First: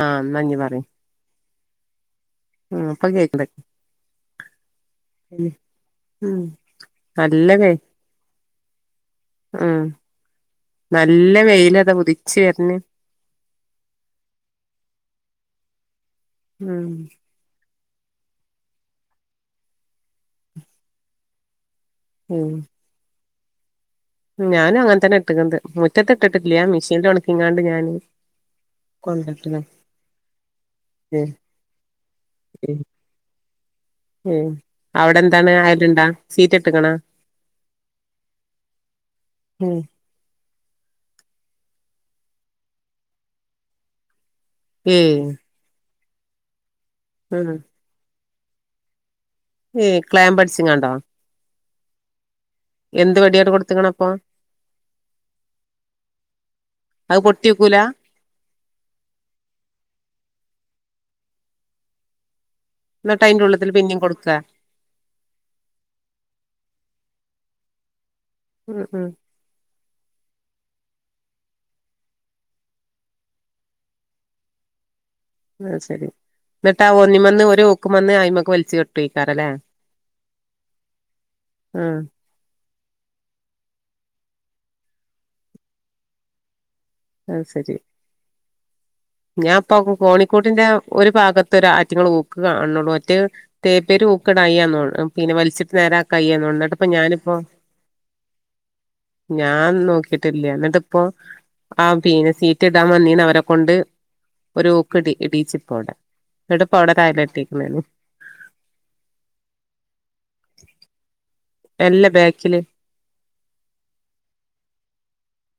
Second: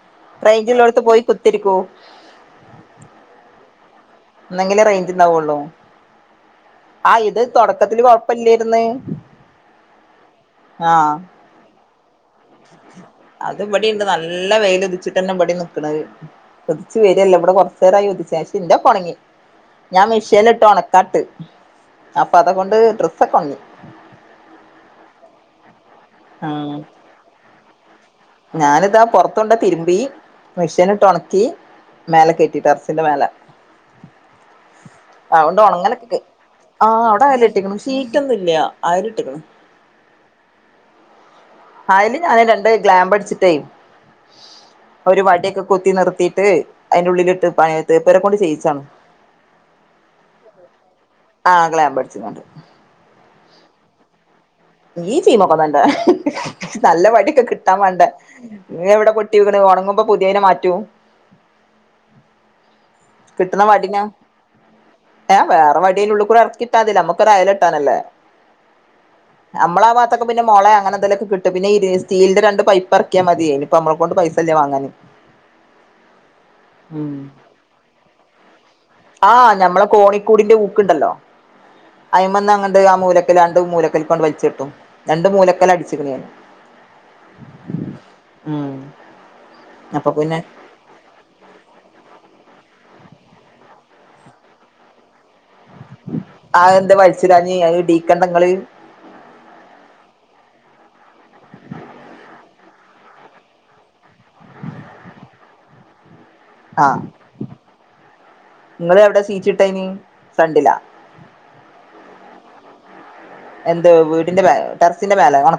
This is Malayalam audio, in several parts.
ആ ന്നാ ഞ് പറയ്. ത്തിരിക്കൂ മ് ഇപ്പം കേക്ക്ണ് ന്നങ്കിലേ റേഞ്ച്ണ്ടാവൊള്ളോ? ഉം ആ ഇത് തൊടക്കത്തില് കൊഴപ്പില്ലേ രുന്ന്. മ് നല്ല വെയിലതാ ഉതി അത് ഇവിടിണ്ട്, നല്ല വെയിലുതിച്ചിട്ടന്നെ ഇവടിന്നും ക്ക്ണ് ഉം ഉതിച്ചു വരല്ല ഇവടെ കൊറ ചെറായി [unintelligible] ശിന്റൊകൊണങ്ങി ഞാൻ മെഷീനിട്ട് ഒണക്കാട്ട് അപ്പൊ അതകൊണ്ട് ഡ്ര സക്കൊണങ്ങി ഉം ഞാനും അങ്ങനെത്തന്നെ ഇട്ടക്കുന്നത് മു റ്റത്തിട്ടിട്ടില്ലാ ഉം മെഷീനിൽ ഉണകിങ്ങാണ്ട് ഞാന് [unintelligible] ഞാനിതാ പൊറത്തൊണ്ട് കൊണ്ടട്ട്ണ് തിരുമ്പി മെഷീനിട്ട് ഉം ഒണക്കി മേലെ കേറ്റി ഉം ടറസിന്റെ മേലെ ഉം അവിടെ അത് എന്താണ് കൊണ്ട് അയല്ണ്ടാ ഉണങ്ങല്ണ്ട് സീറ്റ് ഇട്ട്ക്ക്ണോ ആഹ് അവിടെ അയല് കെട്ടിക്ക്ണ് ഷീറ്റൊന്നും ഇല്ല അയല് ഇട്ട്ക്ക്ണ് ഉം അയില് ഞാൻ രണ്ട് ഗ്ലാംമ്പ് അടിച്ചിട്ടേ ഏയ് ഒരു വടിയൊക്കെ കുത്തി നിർ ത്തീട്ട് അയിന്റുള്ളിലിട്ട് പയെ തേപ്പരെകൊണ്ട് ടീച്ചാണ് ഏഹ്‌ ക്ലാമ്പ് അടിച്ചിങ്ങാണ്ടോ ആഹ്‌ ക്ലാമ്പ് അടിച്ചിങ്ങാണ്ട് എന്ത് വെടിയോട് കൊടുത്തങ്ങണ അപ്പൊ ഈ ചീമൊക്കെന്നന്റെ നല്ല അത് വടിയൊക്കെ പൊട്ടിയോക്കൂല കിട്ടാൻ വേണ്ടേ എവിടെ പൊട്ടിവിക്ണ് ഒണങ്ങുമ്പോ പുതിയേനെ മാറ്റും ന്നട്ട് അയിന്റെ കിട്ടുന്ന ഉള്ള്ത്തിൽ വടിന പിന്നിം കൊടുക്കാ ഏ വേറെ വടിൽ ഉള്ളൂ കൂടെ ഇറയ്ക്കിട്ടാതില്ലമ്മക്ക് ഒര അയൽ കെട്ടനല്ലേ ഉം ഉം അമളാവാത് ഇപ്പൊ പിന്നേ മൊള അങ്ങെന്തെലക്കെ കിട്ടും പിന്നെ ഈ ഇത് സ്റ്റീലിന്റെരണ്ട് പൈപ്പ് അറക്കിയാമതി ഇപ്പ നമ്മള കൊണ്ട് പൈസല്ല വാങ്ങാൻ ആഹ് ശരി എന്നിട്ടാ ഒന്നി വന്ന് ഒരു ഓക്കുമ്മന്ന് അയിമക്ക് വലിച്ച് ആഹ കെട്ടേക്കാരല്ലേ ഞമ്മളെ കോണിക്കൂടിന്റെ ഊക്കുണ്ടല്ലോ ആഹ് അയിമ രണ്ട് ആ മൂലക്കല് രണ്ട് മൂലക്കല് കൊണ്ട് വലിച്ചട്ടും രണ്ട് മൂലക്കല്അടിച്ചിക്കപണ് ഞാൻ അഹ് ശരി ഞാൻ ഇപ്പൊ അപ്പൊ പിന്നെ കോണിക്കോട്ടിന്റെ ഒരു ഭാഗത്ത് ഒരു ആറ്റിങ്ങൾ ഊക്കുകാണ ഒറ്റേ തേപ്പേര് ഊക്ക് ടായിരുന്നു പിന്നെ വലിച്ചിട്ട് നേരാ കായിന്നു ആ എന്നിട്ടിപ്പോ എന്താ ഞാനിപ്പോ വലിച്ചിടാഞ്ഞ് അത് ഇടീക്കണ്ട ഇങ്ങള് ഞാൻ നോക്കിട്ടില്ല എന്നിട്ടിപ്പോ ആ പിന്നെ ഇടാൻവന്നിനി അവരെ കൊണ്ട് ഒരു ഓക്ക്‌ടിഇടീച്ചി പ്പവിടെ ആഹ് നിങ്ങൾ എവിടെ സീറ്റ് ഇട്ടനി ഫ്രണ്ടിലാ എല്ല ബാക്കില് എന്ത് വീടിന്റെ ടെറസിന്റെ മേലെ ഉണ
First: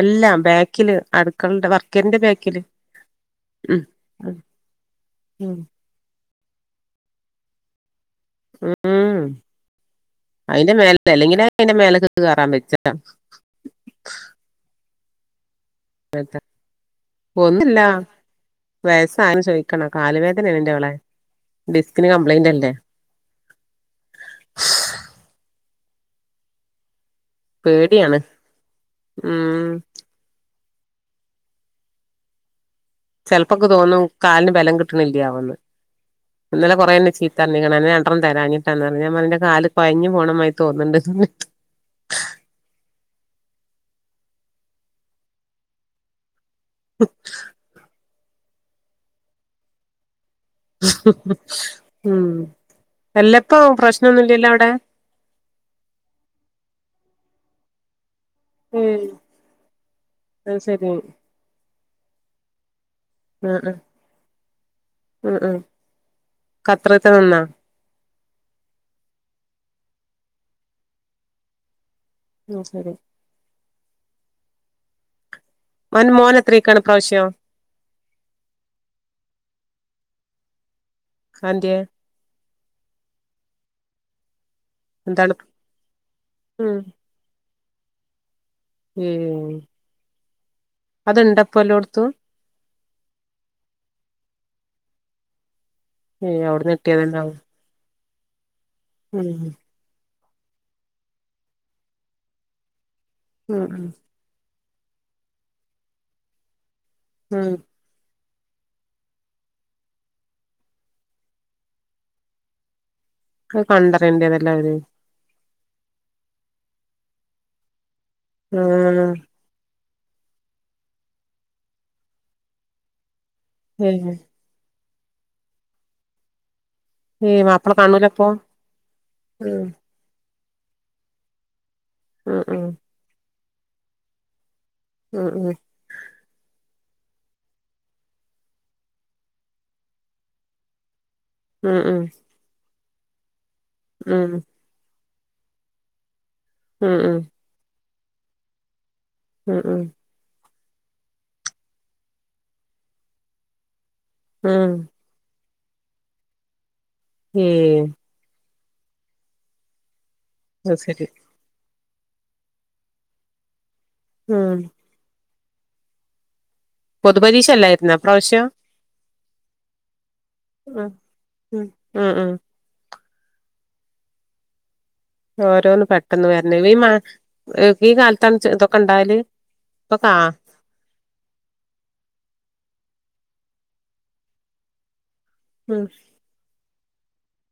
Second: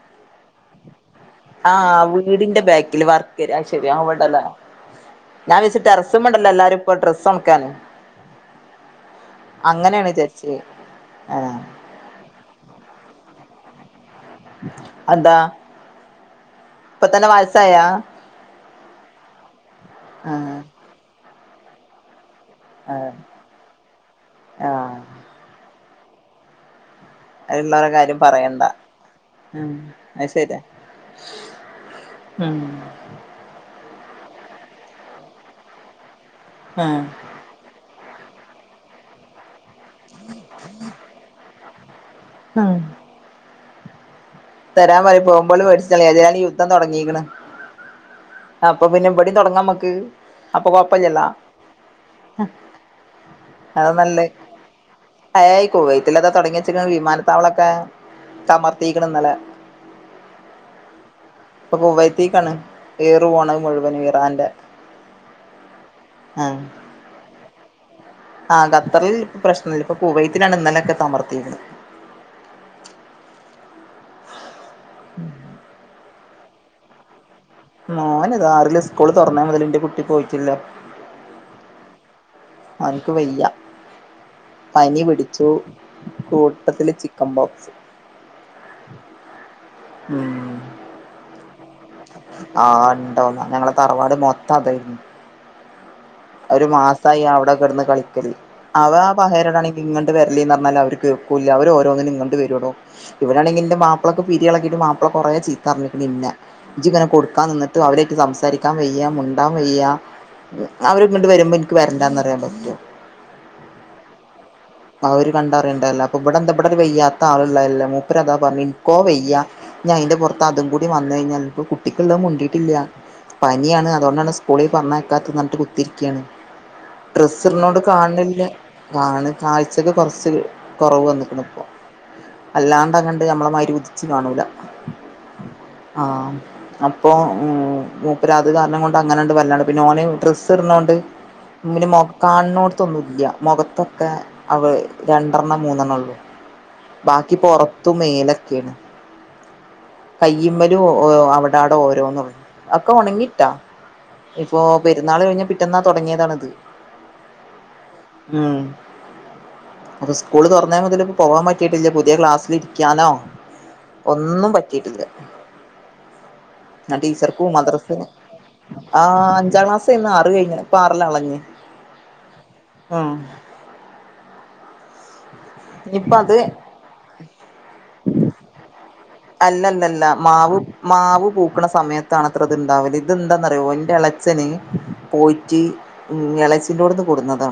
എല്ലാം ബാക്കില് അടുക്കളന്റെ ആ വർക്കേരിന്റെ വീടിന്റെ ബാക്കില് വർക്ക്ഏരിയ അഹ് ഉം ശരിയാ അവിടെ ലെ. ഞാൻ ഉം വിച് ഡെറസിമ്മെ ണ്ടല്ലോ എല്ലാരും ഇപ്പൊ ഡ്രസ്സ് ഒൺ ക്കാൻ ഉം വിചാരിച്ചത് അയിന്റെ മേല അല്ലെങ്കിലെ ആഹ് അയിന്റെ മേലക്ക് കേയറാൻ വെജ്ജ അതാ പെത്ത ഒന്ന്ല്ല വയസ്സായൊൻ ചോയിക്കണ് കാൽ ആഹ് വേദനണന്റെ വളെ ഡിസ്കിനു കം ബ്ലൈൻഡ് അല്ലെ ആഹ് ആഹ് അഹ് ണ്ടാണ പേടിയാണ് കാര്യം പറയണ്ട ഉം അഹ് ശരിയാ ഉം ചെൽപ്പൊക്കെ തോന്നു കാൽന് ബലം കിട്ട്ണില്ലാവോന്ന് ഇന്നലെ കൊറെ ആഹ് ഇന്നെ ചീത്ത ർഞ്ഞിക്ക്ണ് അന്നെ ഞാ ത്രം തരാഞ്ഞിട്ടാന്നെർഞ് ഞാം പർഞ് ഇന്റെ കാല് കൊഴഞ്ഞു പോണമായി തോന്ന്ണ്ട് ഉം തരാൻ വറി പോഉമ്പള് [unintelligible] ദ്ധം തൊട്ങ്ങീക്ണ് അപ്പൊ പിന്നെ വിടീം തുടങ്ങാമ്മക്ക് അപ്പൊ കൊയ്പ്പ ല്ല്യല്ലോ പറഞ്ഞ്. ഉം എല്ലപ്പോ അത പ്രശ്നൊന്നുല്ലല്ലോ അവിടെ നല്ലത്അ ഏയി കുവൈത്തിൽതാ തുടങ്ങിച്ചി വിമാന [unintelligible] തമർത്തിക്ക്‌ണ് ന്നലെ ആയ് ശരി ഇപ്പം കുവൈത്തിക്കാണ് ആ അ ഉ ഉ ഖത്രത്തെ നിന്നോ ആ ഖത്തറിൽ ഇപ്പ പ്രശ്നല്ല ഇപ്പൊ കുവൈത്തിനാണ് ഇന്നലൊക്കെ ത മർത്തിരിക്ക് ണ് ഉ ശരി ഉം അന്റെ മോനെത്രക്കാണ് പ്രാവശ്യം മോൻ ഇതാറില് സ്കൂള് തുൊറന്ന മുതലിന്റെ കുട്ടി പോയിട്ടില്ല അതെന്തേ അവനിക്ക് വയ്യ പനി എന്താണ് പിടിച്ചു കൂട്ടത്തില് ചിക്കൻ ബോക്സ് ഉം ഉം അത്ണ്ടപ്പൊ എല്ലോട്ത്തും ആഹ് ഉണ്ടോന്ന ഞങ്ങള തറവാട് മൊത്ത അതായിരുന്നു ഏഹ് ഒരു അവിടുന്ന് മാസമായി കിട്ടിയത്ണ്ടാവും അവിടെ കിടന്ന് കളി കളിക്കല് അവ ആ ഉം [unintelligible] വരല്ല പറഞ്ഞാൽ അവർക്ക കേൾക്കൂല്ല അവർ ഓരോന്നിനും ഇങ്ങട്ട് വരൂടോ ഇവിടാണെങ്കിൽ ഉം എന്റെ ഉം മാപ്പളക്ക് പി കുട്ടിയളകിയിട്ട് മാപ്പിള കുറേ ചീത്തറഞ്ഞി നിന്നെ [unintelligible] ഉം കൊടുക്കാൻന്നിട്ട് അവരേക്ക് എനിക്ക് ധരിക്കാൻ വയ്യ മുണ്ടാൻ വയ്യ അവര് ഇങ്ങട്ട് വരുമ്പോ എനിക്ക് വരണ്ടാന്ന് പറയാൻ പറ്റുമോ അത് [unintelligible] കണ്ടറിയണ്ടല്ലേ ഇവിടെ എന്ത ഇവിടെ വെയ്യാത്ത ആളല്ല മുപ്പര് അതാ പറഞ്ഞു ഇനിക്കോ ആഹ് വയ്യ ഞാൻ അതിന്റെ പുറത്ത് അതും കൂടി വന്നു കഴിഞ്ഞാൽ ഇപ്പ കുട്ടിക്കള്ളും മുണ്ടയിട്ടില്ല പനിയാണ് ഏഹ് അതുകൊണ്ടാണ് സ്കൂളിൽ പറഞ്ഞ കാത്ത് നട്ട് കുത്തിരിക്കുകയാണ് ഡ്രസ്സ്‌ ഏയ് ഇടുന്നത് മാപ്പിള കൊണ്ട് കാണൂലപ്പൊ കാണണില്ലേ കാണ ഉം ആഴ്ചയ്ക്ക് കുറ ച്ച് കുറവ് വന്നക്കണ് ഇപ്പോ ഉം ഉം അല്ലാണ്ട് അങ്ങ ത് നമ്മളെ മാതിരി ഉദിച്ചു കാണുലാ ഉം ഉം അപ്പൊ ഉം മൂപ്പരാ അത് കാരണം കൊണ്ട് അങ്ങനെണ്ട് വല്ലണ്ട് പിന്നെ ഓനെ ഡ്രസ്സ് ഇടുന്നകൊണ്ട് ഉം ഇങ്ങനെ മുഖം ഉം കാണണോ മുഖത്തൊന്നുമില്ല മുഖ ഒക്കെ ഉം അവള് രണ്ടെണ്ണം മൂന്നെണ്ണം ഉള്ളൂ ഉം ഉം ബാക്കിപ്പോറത്ത് തുമേലഒക്കെയോ ഉം ഉം യിമേലും അവിടെടെ ഓരോന്നും അതൊക്കെ ഉണങ്ങിട്ടോ ഇപ്പൊ ഉം പെരുന്നാൾ കഴിഞ്ഞി പിറ്റേന്നാ തുടങ്ങിയതാണിത് ഉം അ അപ്പ സ്കൂൾ അത് തൊറന്നെ മുതൽ ശരി പോവാൻ പ റ്റിട്ടില്ല പുതിയെ ക്ലാസ്സിൽ ഇരിക്കാനോ ഒന്നും ഉം പറ്റിട്ടില്ല ഞാ പൊതുപരീക്ഷ ടീച്ചർക്കും അല്ലായിരുന്നോ മദ്രസിനും ഇപ്രാവശ്യം ആ അഞ്ചാം ക്ലാസ്സെന്ന് ആറ് കഴിഞ്ഞ്ണ് ഇപ്പ ഉം ആറ്ലാ ഉള്ളെ ഇഞ് ഉം ഉം ഉം ആ ഓരോന്ന് ഇനിപ്പ പെട്ടെന്ന് അത് വെര്ണ് ഈ മഴ ഈ കാൽത്താണ് ചെ ഇതൊ അല്ല അല്ല അല്ല മാവ് മാവ് പൂക്ക്ണ സമയത്താണ് അത്രേ ഇത് ഇണ്ടാവെൽ ഇത് എന്താന്ന് അറിയാവോ ഇന്റെ എളച്ചൻ പോയിറ്റ് ഉം എളച്ചിന്റോട്ന്ന് കൊട്ന്നതാ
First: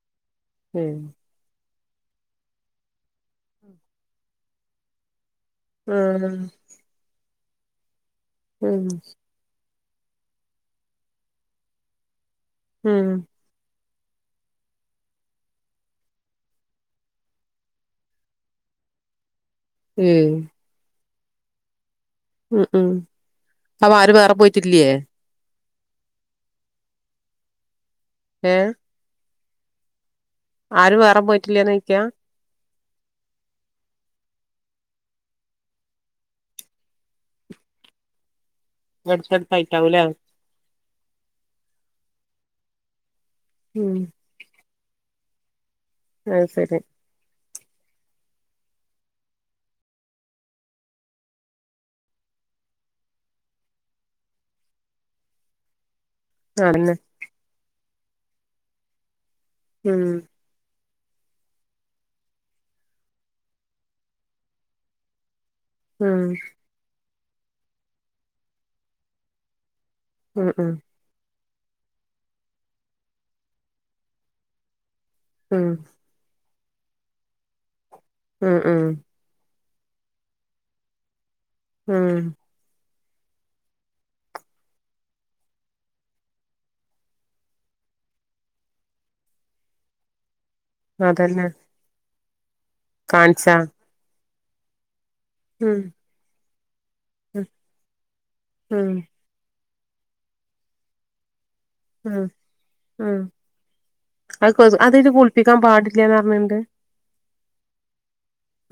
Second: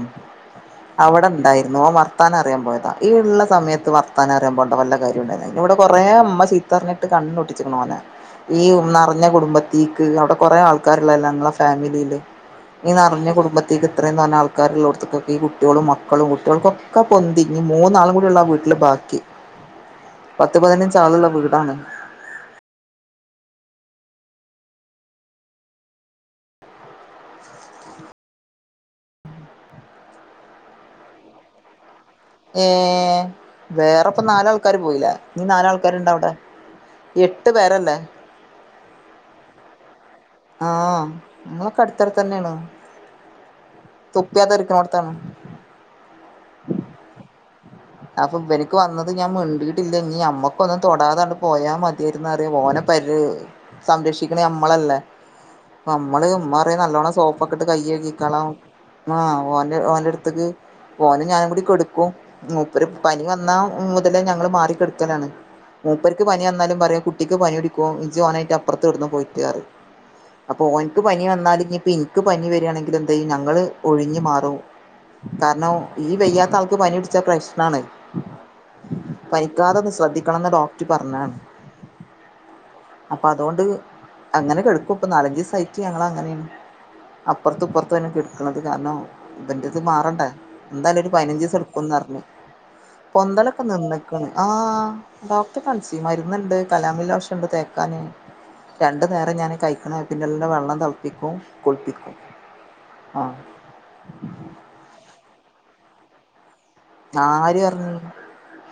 ഉം അവ്ടെ ഇണ്ടായി ഓൻ വർത്താനം അറിയാൻ പോയതാ ഈ ഇള്ള സമയത്ത് വർത്താനം അറിയാൻ പോണ്ട വല്ല കാര്യ ഇണ്ടായിനോ ഇവടെ കൊറേ ഇമ്മ ഇത് കണ്ട് പുട്ച്ച്ക്ക്ണ് ഓനെ ഈ ഉം ഉം നെറഞ്ഞ കുടുംബത്തി ത്തിക്ക് അവിടെ കൊറെ ആൾക്കാര്ള്ളല്ലേ ഞങ്ങളെ ഫാമിലിയില് ഈ ഉം നറ്ഞ്ഞ കുടുംബത്തിക്ക് ഇത്രയും തോനെ ആൾക്കാര്ള്ളോട്ത്തേക്ക് ഈ കുട്ടിയളും മക്കളും കുട്ടിയള്ക്കൊക്കെ പൊന്തി ഇനി മൂന്നാളും കൂടിയുള്ളു ആ വീട്ടില് ബാക്കി ഉം ഇത്രയാള് ഇള്ള വീ താനെ ഉം ഉം അപ്പ ആരും വേറെ പോയിട്ടില്ല്യേ ഏ ആരും വേറെ പോയിട്ടില്ല്യേന്നാെയ്ക്കാ ഏ വേറെപ്പ നാലാൾക്കാര് പോയിലെ ഞ്ഞ് നാലാൾക്കാരുണ്ടവ്ടെ എട്ട് പേരല്ലേ എട്ത്തെട്ത്തായിട്ടാവുംലെ ആ ഉം തൊപ്പിയാതരിക്ക്ന്നോടത്താണ് ആത് സരി അപ്പൊ ഇബര്ക്ക് വന്നത് ഞാൻ മിണ്ടീട്ടില്ലേെങ്കി ഞമ്മക്കും ഒന്നും തൊടാതാണ്ട് പോയാ മതിയേര്ന്നറയ ഓന്പയ്ല് സംരക്ഷിക്കണെ നമ്മളല്ലേ നമ്മള് ഉമ്മറിയും അതന്നെ നല്ലോണം സോപ്പ കയ്യേകിക്കാളാ ആ ഓന് ഉം ഓന്റെട്ത്ത്ക്ക് ഒന്ന് ഞാനും കൂടി കൊട്ക്കും നോ ഒര് പനി വന്ന മുതലേ ഞങ്ങള് മാറിക്കിട്ക്കലാണ് ഉം മൂപ്പർക്ക് പനി വന്നാലും പറയും ട്ടിക്ക് പനിടിക്കും ജ് ഓനായിട്ട് അപ്പുത്ത് കെട്ന്നോ പോയിട്ട് റിം ഉം അപ്പോ ഉം ഓൻക്ക് പനി വന്നാല് ഇനിപ്പ ൻക്ക് പനിവരായാണെങ്കിൽ എന്തെയ്യും ഞങ്ങള് ഒഴിഞ്ഞു മാറും ഉം കാരണം ഈ വയ്യാത്താ ക് പനി പിട്ച്ച പ്രശ് നാണ് ഉം ഉം നിക്കാതത് ശ്രദ്ധിക്കണംന്ന് ഡോക്ട് പറഞ്ഞേന്ന് ഉം അപ്പൊ അതോണ്ട് അങ്ങനെ കെട്ക്കും പ്പ നാലഞ്ചീസായ്റ്റ് ഞങ്ങളങ്ങനെയാണ് അപ്പുറത്തുപ്പറ്ത്തുന്നെ കെട്ക്കണത് കാരണം ഇവന്റെത് മാറണ്ടേ ന്തായാലും അതന്നെ ഒര്പയ്നഞ്ചീസം ട്ക്കുന്നറ്ഞ്ഞ് കാണിച്ചാ പൊന്തലൊക്കെ നിന്ന്ക്ക്ണ് ആ ഡോക്ടെ ഉം കാണ്ചി മര്ന്ന്ണ്ട് ഉം കലാമിലോഷണ്ട് തേക്കാന് ഉം രണ്ട്നേരം ഞാന് കയ് പിന്നെന്നും വെള്ളം തെള്പ്പിക്കും ഉം ഉം അത് അത് കൊ അതാത് കുൾപ്പിക്കാൻ പാടി ല്ലാന്ന്റ്ഞ്ഞ്ണ്ട് ആര് പറഞ്ഞ്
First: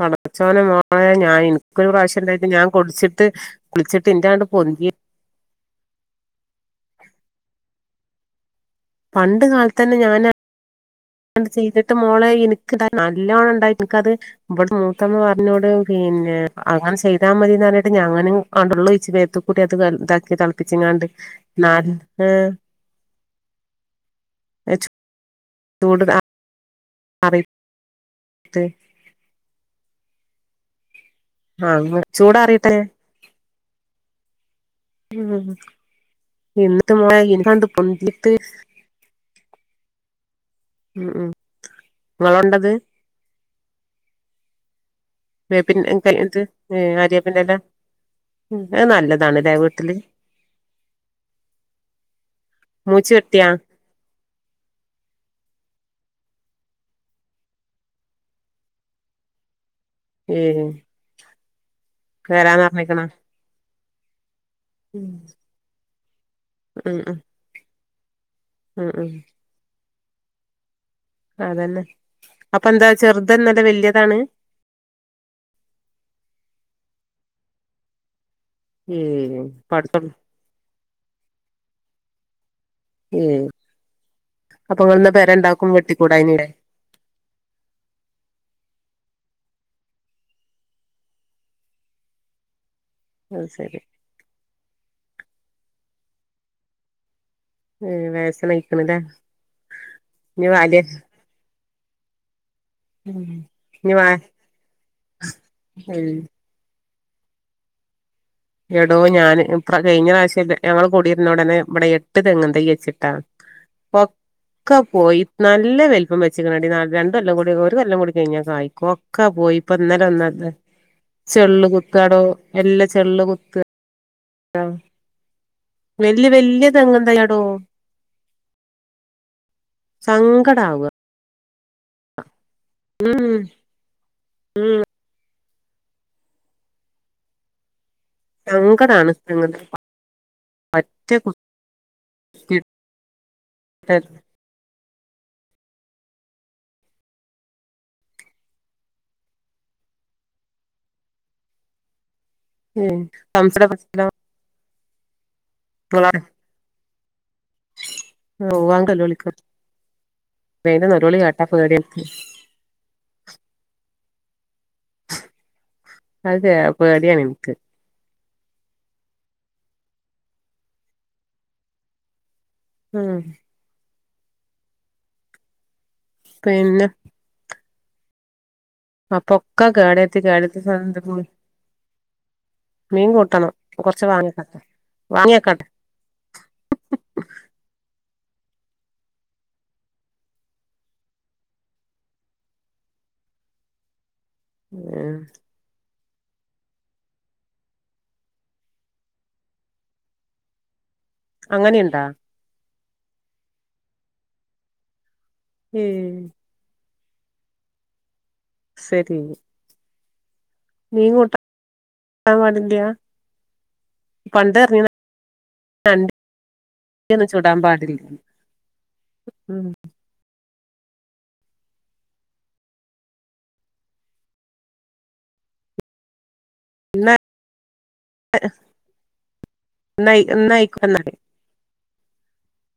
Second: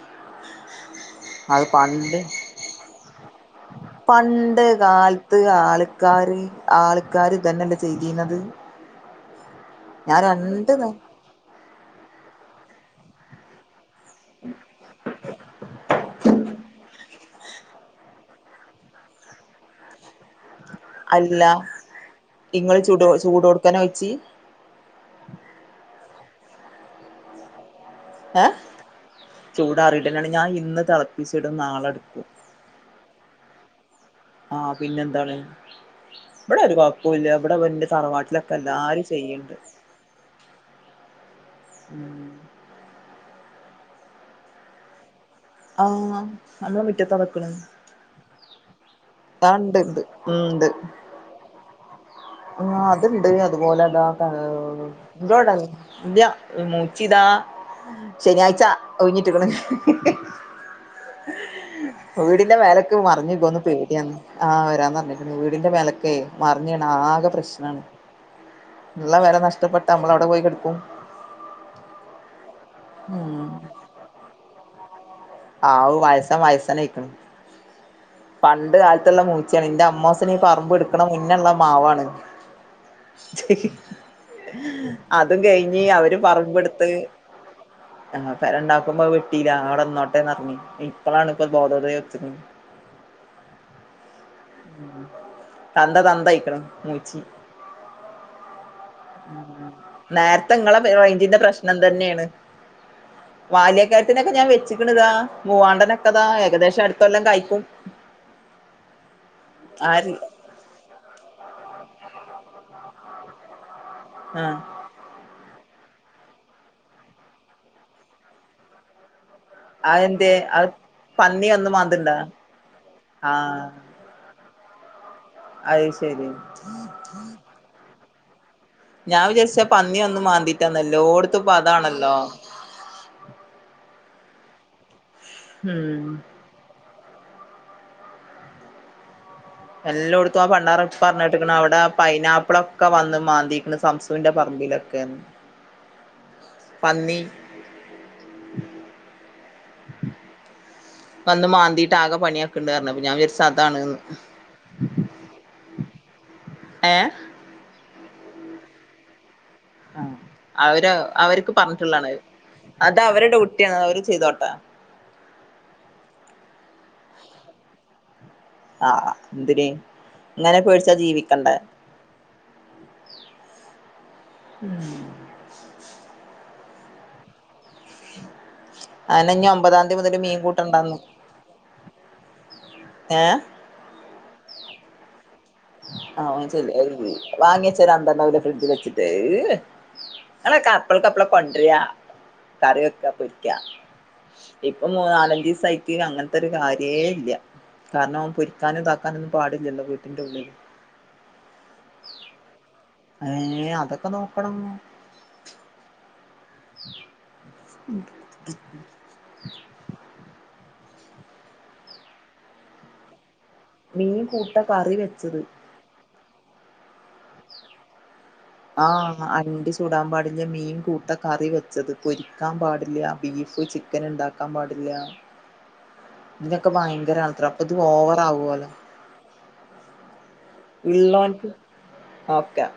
പടച്ചോനെ മോളെ ഞാൻ അത് എനിക്കൊരു പണ്ട് പ്രാവശ്യം ഉണ്ടായിട്ട് ഞാൻ കുടിച്ചിട്ട് കുളിച്ചിട്ട് ഇന്റാണ്ട് പണ്ട് പൊന്തി കാലത്ത് ആൾക്കാര് ആൾക്കാര് ഇതന്നെല്ല ചെയ് ഇതത് പണ്ട്‌ കാല ഞാൻ രണ്ട് നേ [unintelligible] ചെയ്തിട്ട് മോളെ ഇന്ക്ക്താ നല്ലോണണ്ടായി ഇന്ക്കത് ഇവിടെ മൂത്തമ്മ പറഞ്ഞോണ്ട്‌ പിന്നെ അങ്ങനെ ചെയ് [unintelligible] മതിന്ന് പറഞ്ഞിട്ട് ഞാനും [unintelligible] വെള്ളൊഴിച്ച് മേത്ത്ക്കൂടി അത് വെ ഇതാക്കിയതാണ് അല്ല ഇങ്ങള് ചൂടൊ ചൂടോട്ക്കനെ ഒഴിച്ച് [unintelligible] അതെ ഏ ചൂ ഇതാറിയിട്ടന്നേണ് ഞാൻ ഇന്ന് തള മിസ്സ്ടും ആഹ് നാളെട്ക്കും ചൂടാറിട്ടെ ആഹ് ഉം പിന്നെന്താള്ളെ. ഇവിടെ ഒരു എന്നിട്ട് മോളെ കൊഴപ്പുല്ല ഇവിടെ എനിക്കാണ്ട് വെന്റെ പൊന്തിട്ട് തറവാട്ടിലൊക്കെ എല്ലാരും ചെയ്യ്ണ്ട് ഉം ഉം ഉം നിങ്ങളാണ്ടത് വേപ്പിന്റെ ഇന്ക്കല്ലെ ആഹ് ഇത് നമ്മളെ ഏ മുറ്റത്താ വെക്ക്ണ് ആര്യവേപ്പിന്റെല്ല ഉം അത് നല്ലത് ആ ഇണ്ട്ണ്ട് ഉം ണ്ട്. ആ മൂച്ച് അതുണ്ട് കെട്ടിയാ അതുപോലെ ദാണ്ട എന്തുവാടനീ ഇല്ല മൂച്ചി താ ശനിയാഴ്ച ഒഴിഞ്ഞിട്ട് ക്ക്ണ്. ഏഹ് വീടിന്റെ വരാന്ന് മേലക്ക് പറഞ്ഞിക്കണോ മറിഞ്ഞ്കോന്ന് പേടിയാന്ന്. ആ വരാന്ന് ഉം പർഞ്ഞ്ക്ക് ണ് വീടിന്റെ മേല ഉം. മർഞ്ഞ്ണാ ഉം ആ [unintelligible] ഉം ഉം ഇള്ള പെര നഷ്ടപ്പെട്ട നമ്മള് എവ്ടെ പോയി കെട്ക്കും. അതന്നെ. അപ്പൊ എന്താ ചെർതന്നല്ല വല്യതാണ്. ആ വയസ വയസനായിക്ക്ണ്. പണ്ട് കാലത്തുള്ള ഏഹ് മൂച്ചി ആണ്. ന്റെ പടുത്തുള്ളൂ അമ്മോസൻ ഈ പറമ്പ് എടു പടിക്കണ മുന്നെ ഇള്ള മാവാണ്. ഏഹ് അപ്പൊ നിങ്ങളിന്ന് പെര അതും ഉണ്ടാക്കും കഴിഞ്ഞ് അവര് വെട്ടിക്കൂടായിനില്ലേ പറമ്പെടുത്ത് ഞങ്ങള് പെര ണ്ടാക്കുമ്പോ വ ട്ടീല അവിടെന്നോ ട്ടെ [unintelligible] ഇപ്പളാണ് ഇപ്പ ബോധോതയുദിച്ചത്. അത് ശരി തന്ത തന്ത ആയിക്കണം മൂച്ചി മ് വയസനായി. നേരത്തെ നിങ്ങള വാല്യ റേഞ്ചിന്റെ പ്രശ് നം തന്നെയാണ്. ഇനി വാ വാല്യക്കാര്യയത്തിനൊക്കെ ഞാൻ വെച്ചിക്കണതാ ഉം മൂവാണ്ടനൊക്കെതാ ഏകദേശം അടു ഇക്കൊല്ലം കായ്ക്കും. എടോ ഞാൻ ഇ കഴിഞ്ഞ ആര് പ്രാവശ്യം ഞങ്ങൾ കൊടിയിരുന്ന ഉടനെ ഇബടെ എട്ട് തെങ്ങ്തയ് വച്ചിട്ടാ ആ ഒക്കെ പോയി നല്ല വലുപ്പം വെച്ചിക്കങ്ങാണ്ടി രണ്ട് കൊല്ലം കൂടി ഒരു കൊല്ലം കൂടി കഴിഞ്ഞാൽ കായിക്കോ ക്കാ പോയി ഇപ്പ ഇന്നെല അതെന്തേ ഒന്നാത്തെ അത് പന്നി ചെള്ള് വന്ന് മാന്തുണ്ടാ കുത്താടോ എല്ലാ ചെള്ള് കു ആഹ് ആഹ അത് ശരി വല്യ വല്യ തെങ്ങ് തൈ ആടോ ഞാൻ വിചാരിച്ച് പന്നി വന്ന് സങ്കടാവുക മാന്തിട്ടാന്നല്ലോടത്തും പ്പം അതാണല്ലോ ഉം ഉം ഉം സങ്കടാണ് തെങ്ങും തൈ എല്ലായിടത്തും ആ പണ്ടാറം പറ്റെ പറണെട്ടിക്കണ അവിടെ കുത്തിയിട്ടിട്ട് പൈനാപ്പിളൊക്കെ വന്ന് മാന്തിക്കണ് സംസുവിന്റെ പറമ്പില് [unintelligible] പന്നി വന്ന് മാന്തിട്ടാകെ പണിയാക്കിണ്ട് പറഞ്ഞ് അപ്പൊ ഞാൻ വിചാരിച്ച് ഉം അതാണ്ന്ന് [unintelligible] ഏഹ് ഓ വാണ്ടല്ലോല്ക്ക് ആ അവര് അവർക്ക് എനിക്ക് പറഞ്ഞിട്ടുള്ളതാണ് അത് അവരുടെ കുട്ടിയാണ് അവർ ചെയ്തോട്ടെ അതെ പേടിയാണ് എനക്ക് ആഹ എന്തിന് ഇങ്ങനെ പേടിച്ചാ ജീവിക്കണ്ടെ മ് [inaudible] പിന്നെ [inaudible] അയന്നെ ഇനി അപ്പൊക്കെ ഒമ്പതാം തീയതി കേടത്തി മുതല് മീൻ കേടത്തി കൂട്ടണ്ടാന്ന് [unintelligible] മീൻ ഏഹ് കൂട്ടണം കൊറച്ച് വാങ്ങിക്കട്ടെ വാങ്ങി വെക്കാൻ അല്ല വാങ്ങിച്ചരാന്തന്ന [unintelligible] ഫ്രിഡ്ജില് വെച്ചിട്ട് അങ്ങെ [unintelligible] കപ്പൾ കപ്പള [unintelligible] കൊണ്ടരുവ കറി വെക്ക പൊരിക്ക ഇപ്പൊ ഉം മൂന്നാലഞ്ചു ദിവസായി രിക്ക്യ അങ്ങനത്തെ ഒരു കാര്യേ ഇല്ല്യ കാരണം പൊരിക്കാനും ഇതാക്കാനൊന്നും പാടില്ലല്ലോ വീട്ടിന്റുള്ളിൽ അങ്ങനെയുണ്ടോ ഏ അതൊക്കെ നോക്കണം ഏ ഉം സെരി മീൻ കൂട്ടാ ട്ടാൻ പാടില്ല്യ? മീൻ കൂട്ടാം കറി വെച്ചത്. ഇന്ന് ചൂടാവാൻ പാടില്ലയിരുന്നു. ആ അണ്ടി ചുടാൻ പാടില്ല്യ മീൻ കൂട്ടാം കറി വെച്ചത്, പൊരിക്കാൻ പാടില്ല്യ, ബീഫ്, ചിക്കൻ ഇണ്ടാക്കാൻ പാടില്ല്യ. ഇതൊക്കെ എന്നാ ഭയങ്കരാണത്രേ അപ്പ ഇത് ഓവറാവുവലോ എന്നാ എന്നായിക്കോട്ടെ എന്നാല്. ഇള്ളോൻക്ക് ഓക്കെയാ.